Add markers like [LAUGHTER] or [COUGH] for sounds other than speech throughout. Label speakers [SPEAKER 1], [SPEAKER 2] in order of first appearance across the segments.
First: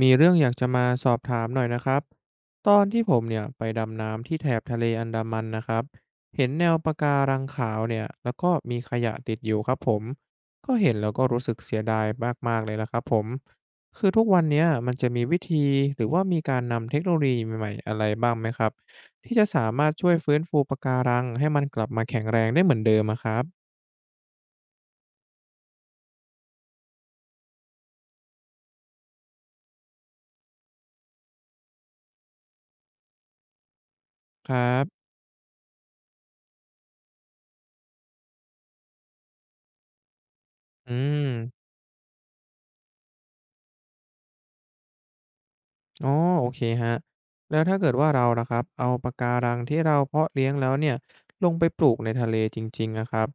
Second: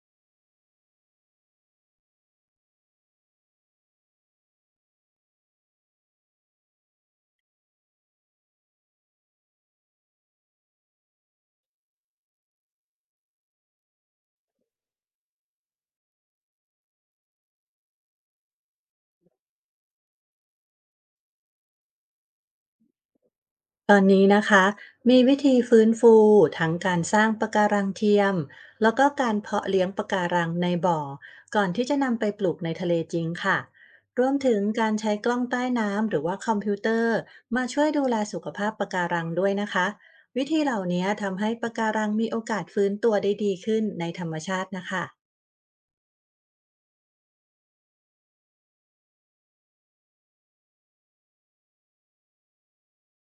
[SPEAKER 1] มีเรื่องอยากจะมาสอบถามหน่อยนะครับ ตอนที่ผมเนี่ยไปดำน้ำที่แถบทะเลอันดามันนะครับเห็นแนวปะการังขาวเนี่ยแล้วก็มีขยะติดอยู่ครับผม ก็เห็นแล้วก็รู้สึกเสียดายมากๆเลยละครับผมคือทุกวันเนี้ยมันจะมีวิธีหรือว่ามีการนำเทคโนโลยีใหม่ๆอะไรบ้างไหมครับที่จะสามารถช่วยฟื้นฟูปะการังให้มันกลับมาแข็งแรงได้เหมือนเดิมอะครับ
[SPEAKER 2] ตอนนี้นะคะมีวิธีฟื้นฟูทั้งการสร้างปะการังเทียมแล้วก็การเพาะเลี้ยงปะการังในบ่อก่อนที่จะนำไปปลูกในทะเลจริงค่ะรวม
[SPEAKER 1] ค
[SPEAKER 2] ถึง
[SPEAKER 1] รั
[SPEAKER 2] การ
[SPEAKER 1] บ
[SPEAKER 2] ใช้กล้องใต้น้ำหรือว่าคอมพิวเตอร์มาช่วยดูแลสุขภาพปะการังด้วยนะคะวิธีเหล่า
[SPEAKER 1] อื
[SPEAKER 2] นี้ทำให้
[SPEAKER 1] ม
[SPEAKER 2] ปะการังมีโอกาสฟื้นตัวได้ดีขึ้นในธรรมชาตินะคะ
[SPEAKER 1] อ๋อโอเคฮะแล้วถ้าเกิดว่าเราละครับเอาปะการังที่เราเพาะเลี้ยงแล้วเนี่ยลงไปปลูกในทะเลจริงๆนะครับ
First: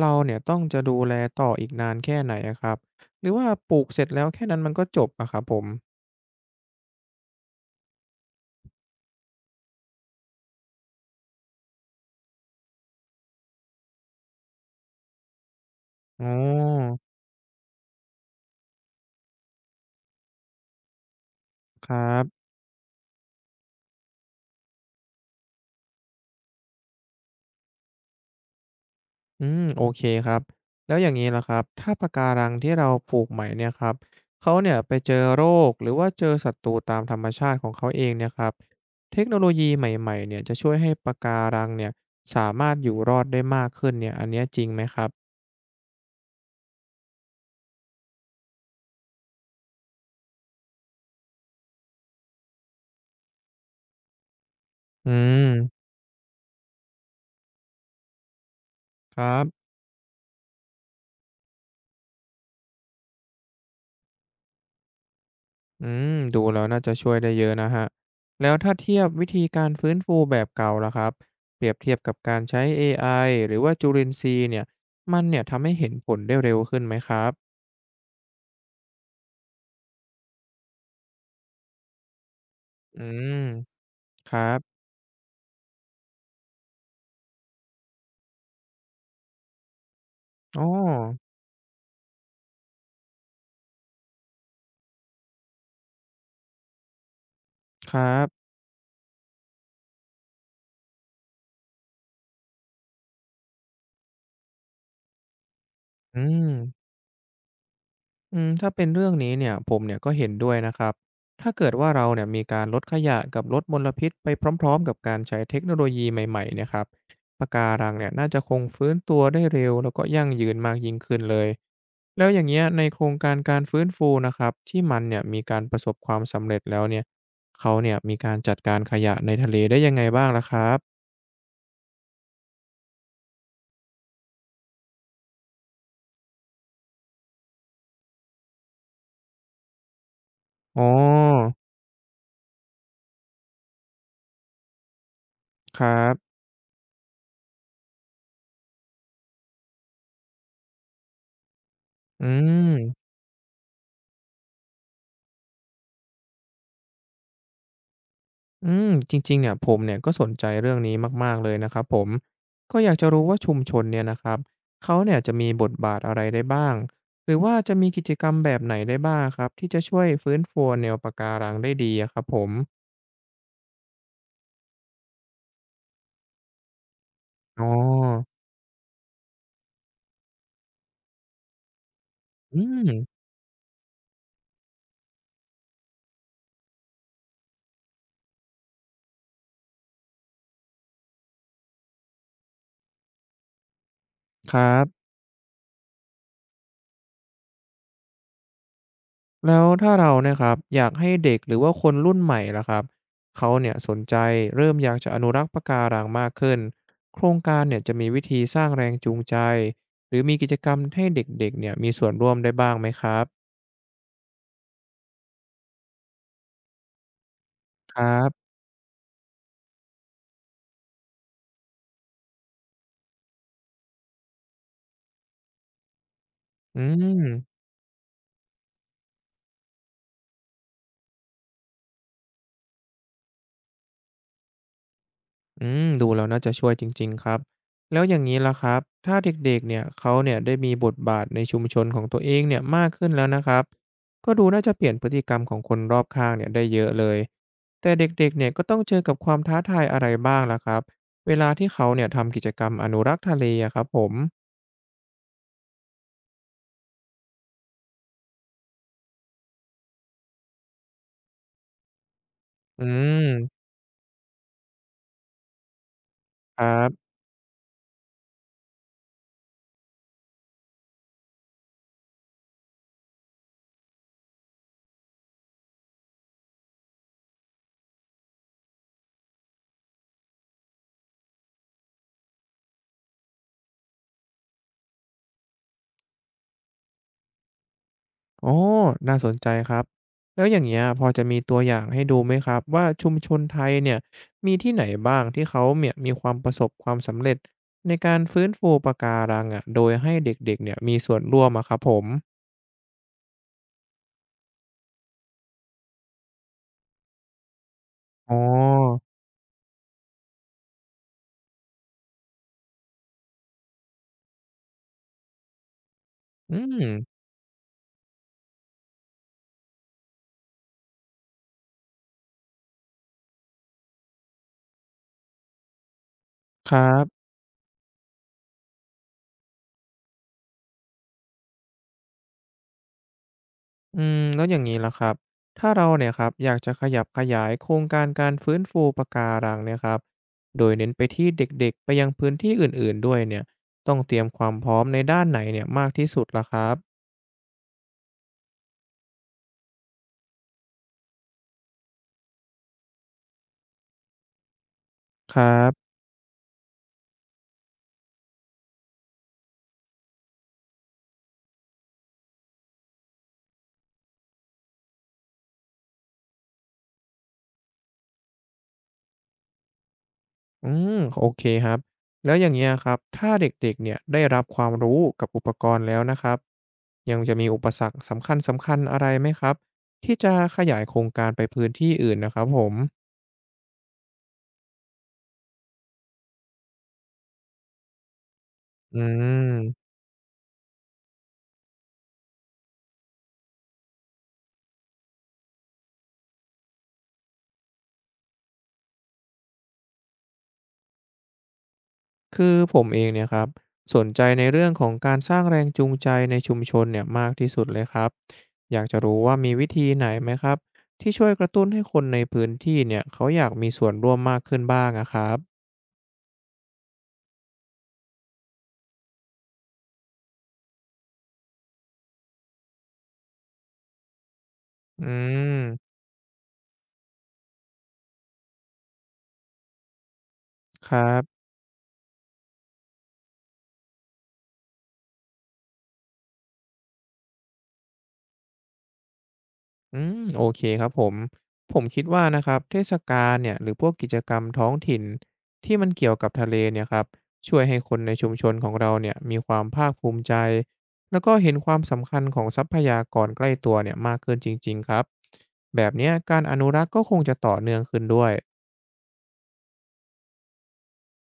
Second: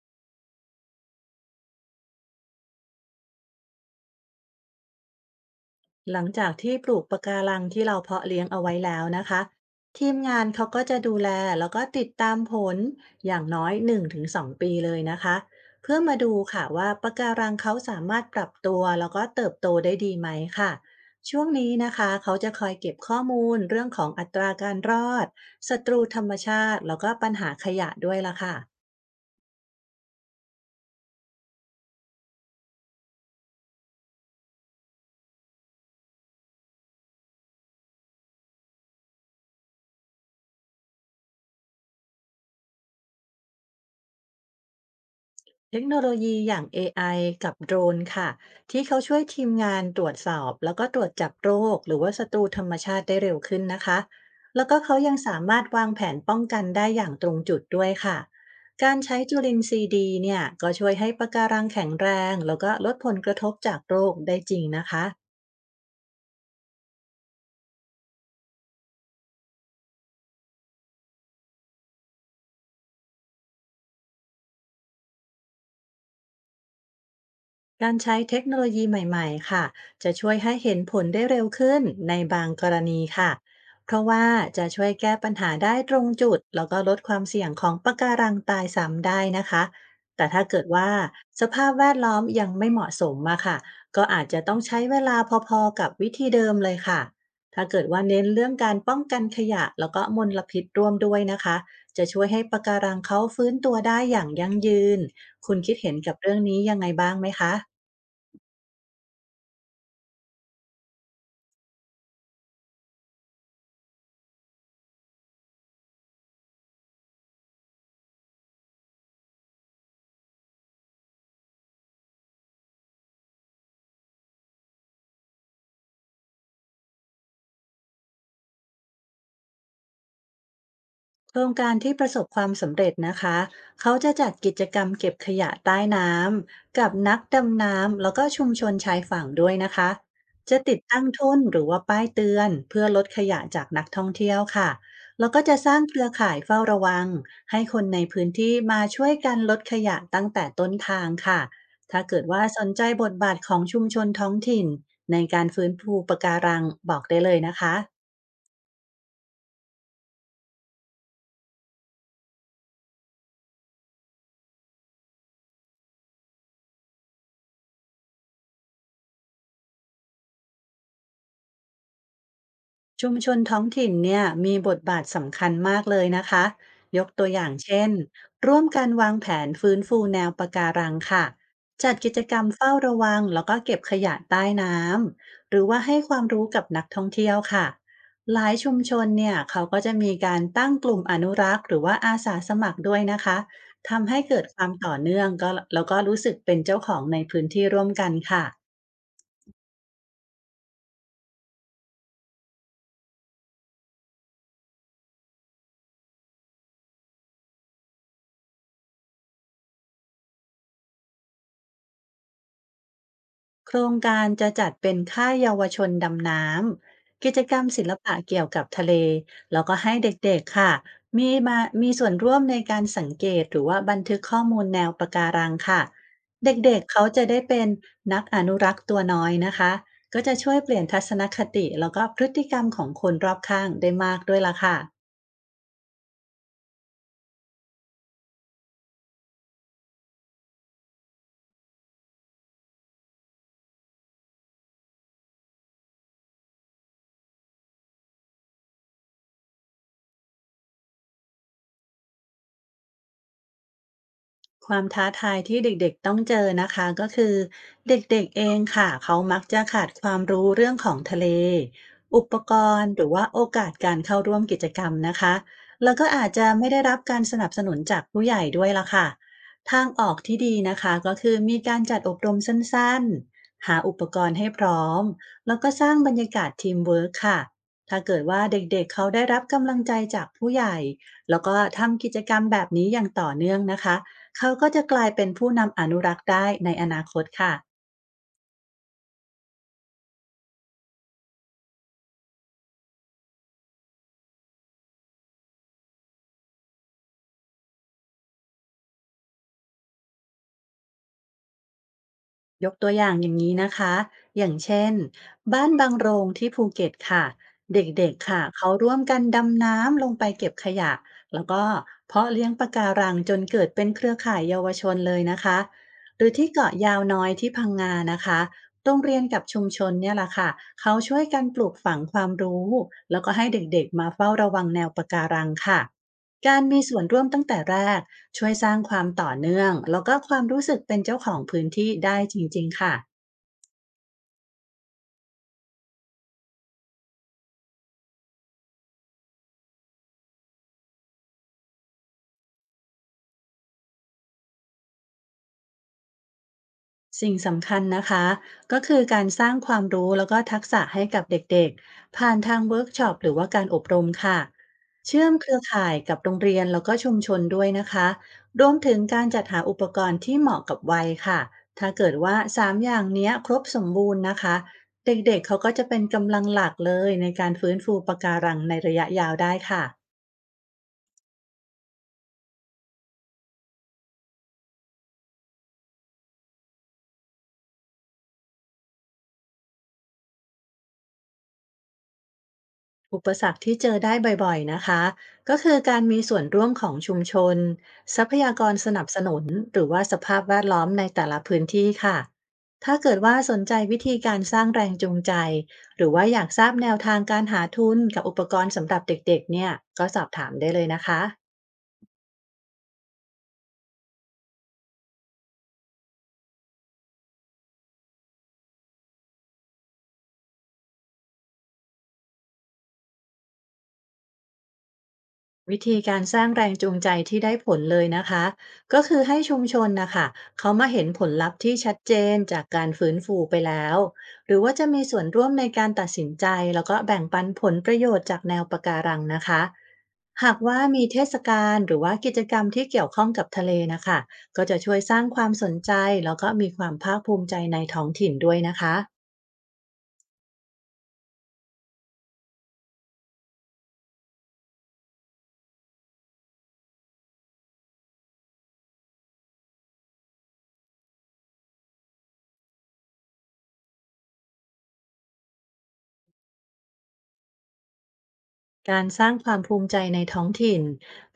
[SPEAKER 1] เราเนี่ยต้องจะดูแลต่ออีกนานแค่ไหนอะครับหรือว่าปลูกเสร็จแล้วแค่นั้นมันก็จบอะครับผม
[SPEAKER 2] หลังจากที่ปลูกปะการังที่เราเพาะเลี้ยงเอาไว้แล้วนะคะทีมงานเขาก็จะดูแลแล้วก็ติดตามผลอย่างน้อย1-2ปีเลยนะคะเพื่อมา
[SPEAKER 1] อ๋
[SPEAKER 2] ดูค่ะว่า
[SPEAKER 1] อ
[SPEAKER 2] ปะการังเขาสามารถปรับตัวแล้วก็เติบโตได้ดีไหมค่ะช่วงนี้
[SPEAKER 1] ค
[SPEAKER 2] นะ
[SPEAKER 1] รั
[SPEAKER 2] คะเขา
[SPEAKER 1] บ
[SPEAKER 2] จะคอยเก็บข้อมูลเรื่องของอัตราการรอดศัตรูธรรมชาติแล้วก็ปัญหาขยะด้วยล่ะค่ะ
[SPEAKER 1] อืมโอเคครับแล้วอย่างงี้ล่ะครับถ้าปะการังที่เราปลูกใหม่เนี่ยครับเขาเนี่ยไปเจอโรคหรือว่าเจอศัตรูตามธรรมชาติของเขาเองเนี่ยครับเทคโนโลยีใหม่ๆเนี่ยจะช่วยให้ปะการังเนี่ยสามารถอยู่รอดได้มากขึ้นเนี่ยอันเนี้ยจริงไหมครับ
[SPEAKER 2] เทคโนโลยีอย่าง AI กับโดรนค่ะที่เขาช่วยทีมงานตรวจสอบแล้วก็ตรวจจับโรคหรือว่าศัตรูธรรมชาติได้เร็วขึ้นนะคะแล้วก็เขา
[SPEAKER 1] อื
[SPEAKER 2] ยังสามารถวา
[SPEAKER 1] ม
[SPEAKER 2] งแผนป้องกันได้อย่างตรงจุดด้วยค่ะการใช้
[SPEAKER 1] ครั
[SPEAKER 2] จุลิน
[SPEAKER 1] บ
[SPEAKER 2] ทรีย์ดีเนี่ยก็ช่วยให้ปะการังแข็งแรงแล้วก็ลดผลกระทบจากโรคได้จริงนะคะ
[SPEAKER 1] อืมดูแล้วน่าจะช่วยได้เยอะนะฮะแล้วถ้าเทียบวิธีการฟื้นฟูแบบเก่าล่ะครับเปรียบเทียบกับการใช้เอไอหรือว่าจุลินทรีย์เนี่ยมันเนี่ยทำให้เห็นผลได้เร็วขึ้นไหมครับ
[SPEAKER 2] การใช้เทคโนโลยีใหม่ๆค่ะจะช่วยให้เห็นผลได้เร็วขึ้นในบางกร
[SPEAKER 1] อื
[SPEAKER 2] ณีค่ะ
[SPEAKER 1] ม
[SPEAKER 2] เพราะว่า
[SPEAKER 1] ครั
[SPEAKER 2] จะ
[SPEAKER 1] บ
[SPEAKER 2] ช่วยแก้ปัญหาได้ตรงจุดแล้วก็ลดความเสี่ยงของปะการังตายซ้ำได้นะคะแต่ถ้า
[SPEAKER 1] อ๋
[SPEAKER 2] เกิ
[SPEAKER 1] อ
[SPEAKER 2] ดว่าสภาพแวดล้อมยังไม่เหมาะสมอะค่ะก็อาจจะต้องใช้เวลาพอๆกับวิธีเดิมเลยค่ะถ้าเกิด
[SPEAKER 1] ค
[SPEAKER 2] ว่า
[SPEAKER 1] รั
[SPEAKER 2] เน้นเรื่
[SPEAKER 1] บ
[SPEAKER 2] องการป้องกันขยะแล้วก็มลพิษร่วมด้วยนะคะจะช่วยให้ปะการังเขาฟื้นตัวได้อย่างยั่งยืนคุณคิดเห็นกับ
[SPEAKER 1] อื
[SPEAKER 2] เรื่อง
[SPEAKER 1] ม
[SPEAKER 2] นี้ยังไงบ้างไหมคะ
[SPEAKER 1] อืมถ้าเป็นเรื่องนี้เนี่ยผมเนี่ยก็เห็นด้วยนะครับถ้าเกิดว่าเราเนี่ยมีการลดขยะกับลดมลพิษไปพร้อมๆกับการใช้เทคโนโลยีใหม่ๆเนะครับปะการังเนี่ยน่าจะคงฟื้นตัวได้เร็วแล้วก็ยั่งยืนมากยิ่งขึ้นเลยแล้วอย่างเงี้ยในโครงการการฟื้นฟูนะครับที่มันเนี่ยมีการประสบความสำเร็จแล้วเนี่ยเขาเนี่ยมีการจัดการขยะในทะเลได้ยังไงบ้างล่ะครับ
[SPEAKER 2] โครงการที่ประสบความสำเร็จนะคะเขาจะจัดกิจกรรมเก็บขยะใต้น้ำกับนักดำน้ำแล้วก็ชุมชนชายฝั่งด้วยนะคะจะติ
[SPEAKER 1] อ๋
[SPEAKER 2] ด
[SPEAKER 1] อ
[SPEAKER 2] ตั้งทุ่นหรือว่าป้ายเตือนเพื่อลดขยะจากนักท่องเที่ยวค่ะแล้วก็จะสร้า
[SPEAKER 1] ค
[SPEAKER 2] ง
[SPEAKER 1] รั
[SPEAKER 2] เครือข่าย
[SPEAKER 1] บ
[SPEAKER 2] เฝ้าระวังให้คนในพื้นที่มาช่วยกันลดขยะตั้งแต่ต้นทางค่ะถ้าเกิ
[SPEAKER 1] อื
[SPEAKER 2] ดว่าสนใจบ
[SPEAKER 1] ม
[SPEAKER 2] ทบาทของชุมชนท้องถิ่นในการฟื้นฟูปะการังบอกได้เลยนะคะ
[SPEAKER 1] อืมจริงๆเนี่ยผมเนี่ยก็สนใจเรื่องนี้มากๆเลยนะครับผมก็อยากจะรู้ว่าชุมชนเนี่ยนะครับเขาเนี่ยจะมีบทบาทอะไรได้บ้างหรือว่าจะมีกิจกรรมแบบไหนได้บ้างครับที่จะช่วยฟื้นฟูแนวปะการังได้ดีอะครับผม
[SPEAKER 2] ชุมชนท้องถิ่นเนี่ยมีบทบาทสำคัญมากเลยนะคะยกตัวอย่าง
[SPEAKER 1] อ๋
[SPEAKER 2] เช่น
[SPEAKER 1] อ
[SPEAKER 2] ร่วมกันวางแผนฟื้นฟูแนวปะการังค่ะจัดกิจกรรม
[SPEAKER 1] อื
[SPEAKER 2] เฝ้า
[SPEAKER 1] ม
[SPEAKER 2] ระวังแล้วก็เก็บขยะใต้น้ำหรือว่าให้ความรู้กับนักท่องเที่ยวค่ะหลายชุมชนเนี่ยเขาก็จะมีการตั้งกลุ่มอนุรักษ์หรือว่าอาสาสมัครด้วยนะคะทำให้เกิด
[SPEAKER 1] ค
[SPEAKER 2] ค
[SPEAKER 1] รั
[SPEAKER 2] วามต่อ
[SPEAKER 1] บ
[SPEAKER 2] เนื่องก็แล้วก็รู้สึกเป็นเจ้าของในพื้นที่ร่วมกันค่ะ
[SPEAKER 1] แล้วถ้าเราเนี่ยครับอยากให้เด็กหรือว่าคนรุ่นใหม่ล่ะครับเขาเนี่ยสนใจเริ่มอยากจะอนุรักษ์ปะการังมากขึ้นโครงการเนี่ยจะมีวิธีสร้างแรงจูงใจหรือมีกิจกรรมให้เด็กๆเนี่ยมีส่วนร่วมได้บ้างไหมครับ
[SPEAKER 2] โครงการจะจัดเป็นค่ายเยาวชนดำน้ำกิจกรรมศิล
[SPEAKER 1] ครั
[SPEAKER 2] ปะเกี่ย
[SPEAKER 1] บ
[SPEAKER 2] วกับทะเลแล้วก็ให้เด็กๆค่ะมีมามีส่วนร่วมในการสังเกตหรือว่าบันทึกข้อมูลแนวปะการังค่ะเด็
[SPEAKER 1] อื
[SPEAKER 2] กๆเขาจะได้
[SPEAKER 1] ม
[SPEAKER 2] เป็นนักอนุรักษ์ตัวน้อยนะคะก็จะช่วยเปลี่ยนทัศนคติแล้วก็พฤติกรรมของคนรอบข้างได้มากด้วยล่ะค่ะ
[SPEAKER 1] อืมดูแล้วน่าจะช่วยจริงๆครับแล้วอย่างนี้ล่ะครับถ้าเด็กๆเนี่ยเขาเนี่ยได้มีบทบาทในชุมชนของตัวเองเนี่ยมากขึ้นแล้วนะครับก็ดูน่าจะเปลี่ยนพฤติกรรมของคนรอบข้างเนี่ยได้เยอะเลยแต่เด็กๆเนี่ยก็ต้องเจอกับความท้าทายอะไรบ้างล่ะครับเวลาที่เขาเนี่ยทำกิจกรรมอนุรักษ์ทะเลอะครับผม
[SPEAKER 2] ความท้าทายที่เด็กๆต้องเจอนะคะก็คือเด็กๆเองค่ะเขามักจะขาดความรู้เรื่องของทะเลอุปกร
[SPEAKER 1] อื
[SPEAKER 2] ณ์หรือ
[SPEAKER 1] ม
[SPEAKER 2] ว่าโอกาสการเข้าร่วมกิจกรรมนะคะแล้วก็อาจจะ
[SPEAKER 1] ค
[SPEAKER 2] ไม่
[SPEAKER 1] รั
[SPEAKER 2] ได้รับ
[SPEAKER 1] บ
[SPEAKER 2] การสนับสนุนจากผู้ใหญ่ด้วยละค่ะทางออกที่ดีนะคะก็คือมีการจัดอบรมสั้นๆหาอุปกรณ์ให้พร้อมแล้วก็สร้างบรรยากาศทีมเวิร์คค่ะถ้าเกิดว่าเด็กๆเขาได้รับกำลังใจจากผู้ใหญ่แล้วก็ทำกิจกรรมแบบนี้อย่างต่อเนื่องนะคะ เขาก็จะกลายเป็นผู้นำอนุรักษ์ได้ในอนาคตค่ะ
[SPEAKER 1] อ๋อน่าสนใจครับ แล้วอย่างเงี้ยพอจะมีตัวอย่างให้ดูไหมครับว่าชุมชนไทยเนี่ยมีที่ไหนบ้างที่เขาเนี่ยมีความประสบความสำเร็จในการฟื้นฟูปะการังอะโดยให้เด็กๆเนี่ยมีส่วนร่วมอะครับผม
[SPEAKER 2] ยกตัวอย่างอย่างนี้นะคะ อย่างเช่นบ้านบางโรงที่ภูเก็ตค่ะ เด็กๆ
[SPEAKER 1] อ๋
[SPEAKER 2] ค่ะเขาร่ว
[SPEAKER 1] อ
[SPEAKER 2] มกันดำน้ำลงไปเก็บขยะแล้วก็เพาะเลี้ยงปะการังจนเกิดเป็นเครือข่ายเยาวชนเลยนะคะหรือที่
[SPEAKER 1] อื
[SPEAKER 2] เกาะ
[SPEAKER 1] ม
[SPEAKER 2] ยาวน้อยที่พังงานะคะโรงเรียนกับชุมชนเนี่ยแหละค่ะ เขาช่วยกันปลูกฝังความรู้แล้วก็ให้เด็กๆมาเฝ้าระวังแนวปะการังค่ะ การ
[SPEAKER 1] ค
[SPEAKER 2] มี
[SPEAKER 1] รั
[SPEAKER 2] ส่วนร่วม
[SPEAKER 1] บ
[SPEAKER 2] ตั้งแต่แรกช่วยสร้างความต่อเนื่องแล้วก็ความรู้สึกเป็นเจ้าของพื้นที่ได้จริงๆค่ะ
[SPEAKER 1] อืม แล้วอย่างนี้ล่ะครับถ้าเราเนี่ยครับอยากจะขยับขยายโครงการการฟื้นฟูปะการังเนี่ยครับโดยเน้นไปที่เด็กๆไปยังพื้นที่อื่นๆด้วยเนี่ยต้องเตรียมความพร้อมในด้านไหนเนี่ยมากที่สุดล่ะครับ
[SPEAKER 2] สิ่งสำคัญนะคะก็คือการสร้างความรู้แล้วก็ทักษะให้กับเด็กๆผ่านทางเวิร์กช็อปหรือว่าการอบรมค่ะเชื่อม
[SPEAKER 1] ครั
[SPEAKER 2] เครือ
[SPEAKER 1] บ
[SPEAKER 2] ข่ายกับโรงเรียนแล้วก็ชุมชนด้วยนะคะรวมถึงการจัดหาอุปกรณ์ที่เหมาะกับวัยค่ะถ้าเกิดว่าสามอย่างเนี้ยครบสมบูรณ์นะคะเด็กๆเขาก็จะเป็นกำลังหลักเลยในการฟื้นฟูปะการังในระยะยาวได้ค่ะ
[SPEAKER 1] อืม โอเคครับ แล้วอย่างเงี้ยครับ ถ้าเด็กๆเนี่ยได้รับความรู้กับอุปกรณ์แล้วนะครับ ยังจะมีอุปสรรคสำคัญๆอะไรไหมครับที่จะขยายโครงการไปพื้นที่อื่นนะครับผม
[SPEAKER 2] อุปสรรคที่เจอได้บ่อยๆ นะคะ ก็คือการมีส่วนร่วมของชุมชนทรัพยากรส
[SPEAKER 1] อื
[SPEAKER 2] นับสนุนหรื
[SPEAKER 1] ม
[SPEAKER 2] อว่าสภาพแวดล้อมในแต่ละพื้นที่ค่ะ ถ้าเกิดว่าสนใจวิธีการสร้างแรงจูงใจหรือว่าอยากทราบแนวทางการหาทุนกับอุปกรณ์สำหรับเด็กๆ เนี่ยก็สอบถามได้เลยนะคะ
[SPEAKER 1] คือผมเองเนี่ยครับ สนใจในเรื่องของการสร้างแรงจูงใจในชุมชนเนี่ยมากที่สุดเลยครับ อยากจะรู้ว่ามีวิธีไหนไหมครับ ที่ช่วยกระตุ้นให้คนในพื้นที่เนี่ยเขาอยากมีส่วนร่วมมากขึ้นบ้างอะครับ
[SPEAKER 2] วิธีการสร้างแรงจูงใจที่ได้ผลเลยนะคะ ก็คือให้ชุมชนนะคะเขามาเห็นผลลัพธ์ที่ชัดเจนจากการฟื้นฟูไปแล้วหรือว่าจะมี
[SPEAKER 1] อื
[SPEAKER 2] ส่วนร่วมในการ
[SPEAKER 1] ม
[SPEAKER 2] ตัดสินใจแล้วก็แบ่งปันผลประโยชน์จากแนวปะการังนะคะหากว่า
[SPEAKER 1] ครั
[SPEAKER 2] มีเทศ
[SPEAKER 1] บ
[SPEAKER 2] กาลหรือว่ากิจกรรมที่เกี่ยวข้องกับทะเลนะคะก็จะช่วยสร้างความสนใจแล้วก็มีความภาคภูมิใจในท้องถิ่นด้วยนะคะ
[SPEAKER 1] อืมโอเคครับผมผมคิดว่านะครับเทศกาลเนี่ยหรือพวกกิจกรรมท้องถิ่นที่มันเกี่ยวกับทะเลเนี่ยครับช่วยให้คนในชุมชนของเราเนี่ยมีความภาคภูมิใจแล้วก็เห็นความสำคัญของทรัพยากรใกล้ตัวเนี่ยมากขึ้นจริงๆครับแบบเนี้ยการอนุรักษ์ก็คงจะต่อเนื่องขึ้นด้วย
[SPEAKER 2] การสร้างความภูมิใจในท้องถิ่น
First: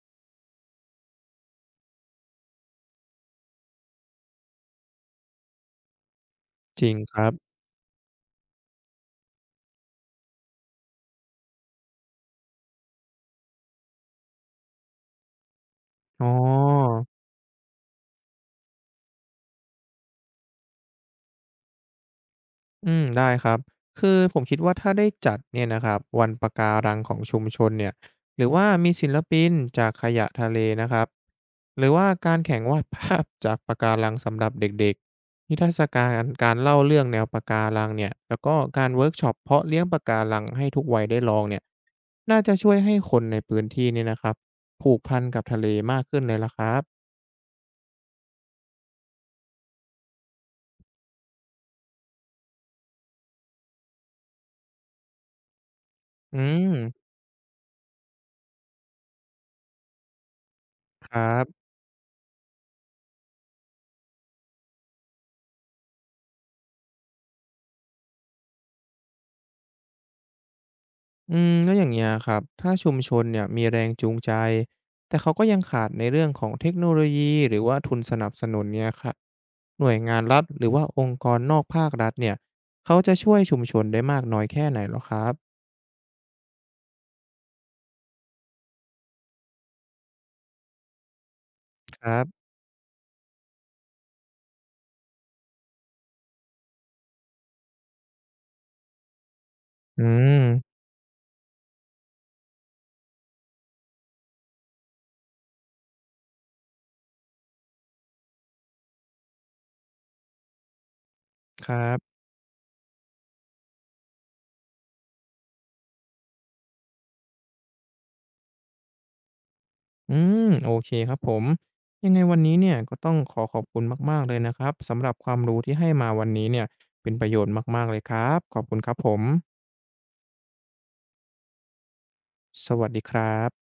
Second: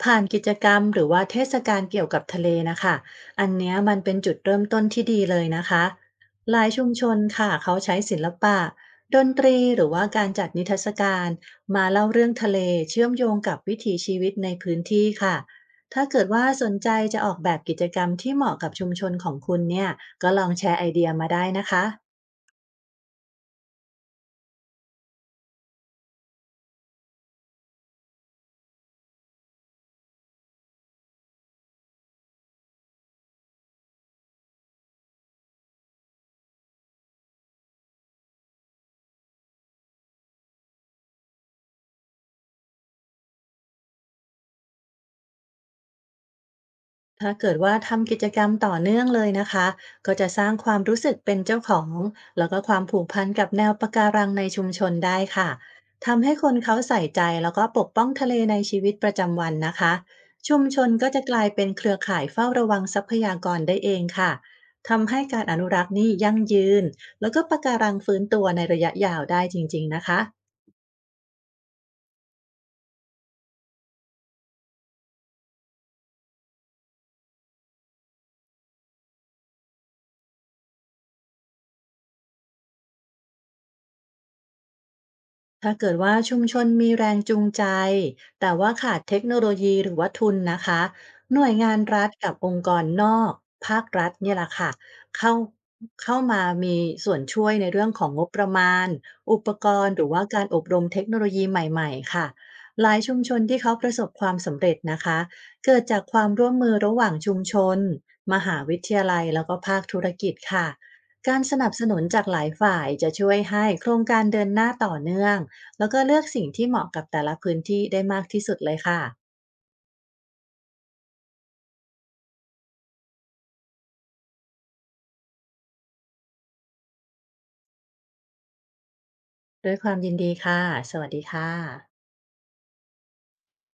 [SPEAKER 2] ผ่านกิจกรรมหรือว่าเทศกาลเกี่ยวกับทะเลนะคะอันเนี้ยมันเป็นจุดเริ่มต้นที่ดีเลยนะคะหลาย
[SPEAKER 1] จ
[SPEAKER 2] ชุม
[SPEAKER 1] ริง
[SPEAKER 2] ช
[SPEAKER 1] ค
[SPEAKER 2] น
[SPEAKER 1] รับ
[SPEAKER 2] ค่ะเขาใช้ศิลปะดนตรีหรือว่าการจัดนิทรรศการมาเล่าเรื่องทะเลเชื่อมโยงกับวิถีชีวิตในพื้นที่ค่ะถ้าเกิ
[SPEAKER 1] อ๋อ
[SPEAKER 2] ดว่าสนใจจะออกแบบกิจกรรมที่เหมาะกับชุมชนของคุณเนี่ยก็ลองแชร์ไอเดียมาได้นะคะ
[SPEAKER 1] อืมได้ครับคือผมคิดว่าถ้าได้จัดเนี่ยนะครับวันปะการังของชุมชนเนี่ยหรือว่ามีศิลปินจากขยะทะเลนะครับหรือว่าการแข่งวาดภาพ [LAUGHS] จากปะการังสำหรับเด็กๆนิทรรศการการเล่าเรื่องแนวปะการังเนี่ยแล้วก็การเวิร์กช็อปเพาะเลี้ยงปะการังให้ทุกวัยได้ลองเนี่ยน่าจะช่วยให้คนในพื้นที่เนี่ยนะครับผูกพันกับทะเลมากขึ้นเลยล่ะครับ
[SPEAKER 2] ถ้าเกิดว่าทำกิจกรรมต่อเนื่องเลยนะคะก็จะสร้างความรู้สึกเป็นเจ้าของแล้วก็ความผูกพันกับแนวปะการังในชุมชนได้ค่ะ ทำให้
[SPEAKER 1] อื
[SPEAKER 2] คน
[SPEAKER 1] ม
[SPEAKER 2] เขาใส่ใจแล้วก็ปกป้องทะเลในชีวิตประจำวันนะคะชุมชน
[SPEAKER 1] ค
[SPEAKER 2] ก็จะ
[SPEAKER 1] รั
[SPEAKER 2] กลาย
[SPEAKER 1] บ
[SPEAKER 2] เป็นเครือข่ายเฝ้าระวังทรัพยากรได้เองค่ะ ทำให้การอนุรักษ์นี่ยั่งยืน แล้วก็ปะการังฟื้นตัวในระยะยาวได้จริงๆนะคะ
[SPEAKER 1] อืมแล้วอย่างเงี้ยครับถ้าชุมชนเนี่ยมีแรงจูงใจแต่เขาก็ยังขาดในเรื่องของเทคโนโลยีหรือว่าทุนสนับสนุนเนี่ยครับหน่วยงานรัฐหรือว่าองค์กรนอกภาครัฐเนี่ยเขาจะช่วยชุมชนได้มากน้อยแค่ไหนเหรอครับ
[SPEAKER 2] ถ้าเกิดว่าชุมชนมีแรงจูงใจแต่ว่าขาดเทคโนโลยีหรือว่าทุนนะคะหน่วยงาน
[SPEAKER 1] ค
[SPEAKER 2] รัฐ
[SPEAKER 1] รั
[SPEAKER 2] กับ
[SPEAKER 1] บ
[SPEAKER 2] องค์กรนอกภาครัฐเนี่ยแหละค่ะเข้าเข้ามามีส่วนช่วยในเรื่องของงบประมาณอุปกรณ์ห
[SPEAKER 1] อื
[SPEAKER 2] รือว่า
[SPEAKER 1] ม
[SPEAKER 2] การอบรมเทคโนโลยีใหม่ๆค่ะหลายชุมชนที่เขาประสบความสำเร็จนะคะเกิดจากความร่วมมือระหว่างชุมชนมหาวิทยาลัยแล้วก็ภาคธุรกิจค่ะการส
[SPEAKER 1] ค
[SPEAKER 2] นับ
[SPEAKER 1] รั
[SPEAKER 2] สนุน
[SPEAKER 1] บ
[SPEAKER 2] จากหลายฝ่ายจะช่วยให้โครงการเดินหน้าต่อเนื่อง แล้วก็เลือกสิ่งที่เหมาะกับแต่ละพื้นที่ได้มากที่สุดเลยค่ะ
[SPEAKER 1] อืมโอเคครับผมยังไงวันนี้เนี่ยก็ต้องขอขอบคุณมากๆเลยนะครับสำหรับความรู้ที่ให้มาวันนี้เนี่ยเป็นประโยชน์มากๆเลยครับขอบคุณครับผม
[SPEAKER 2] ด้วยความยินดีค่ะ สวัสดีค่ะ
[SPEAKER 1] สวัสดีครับ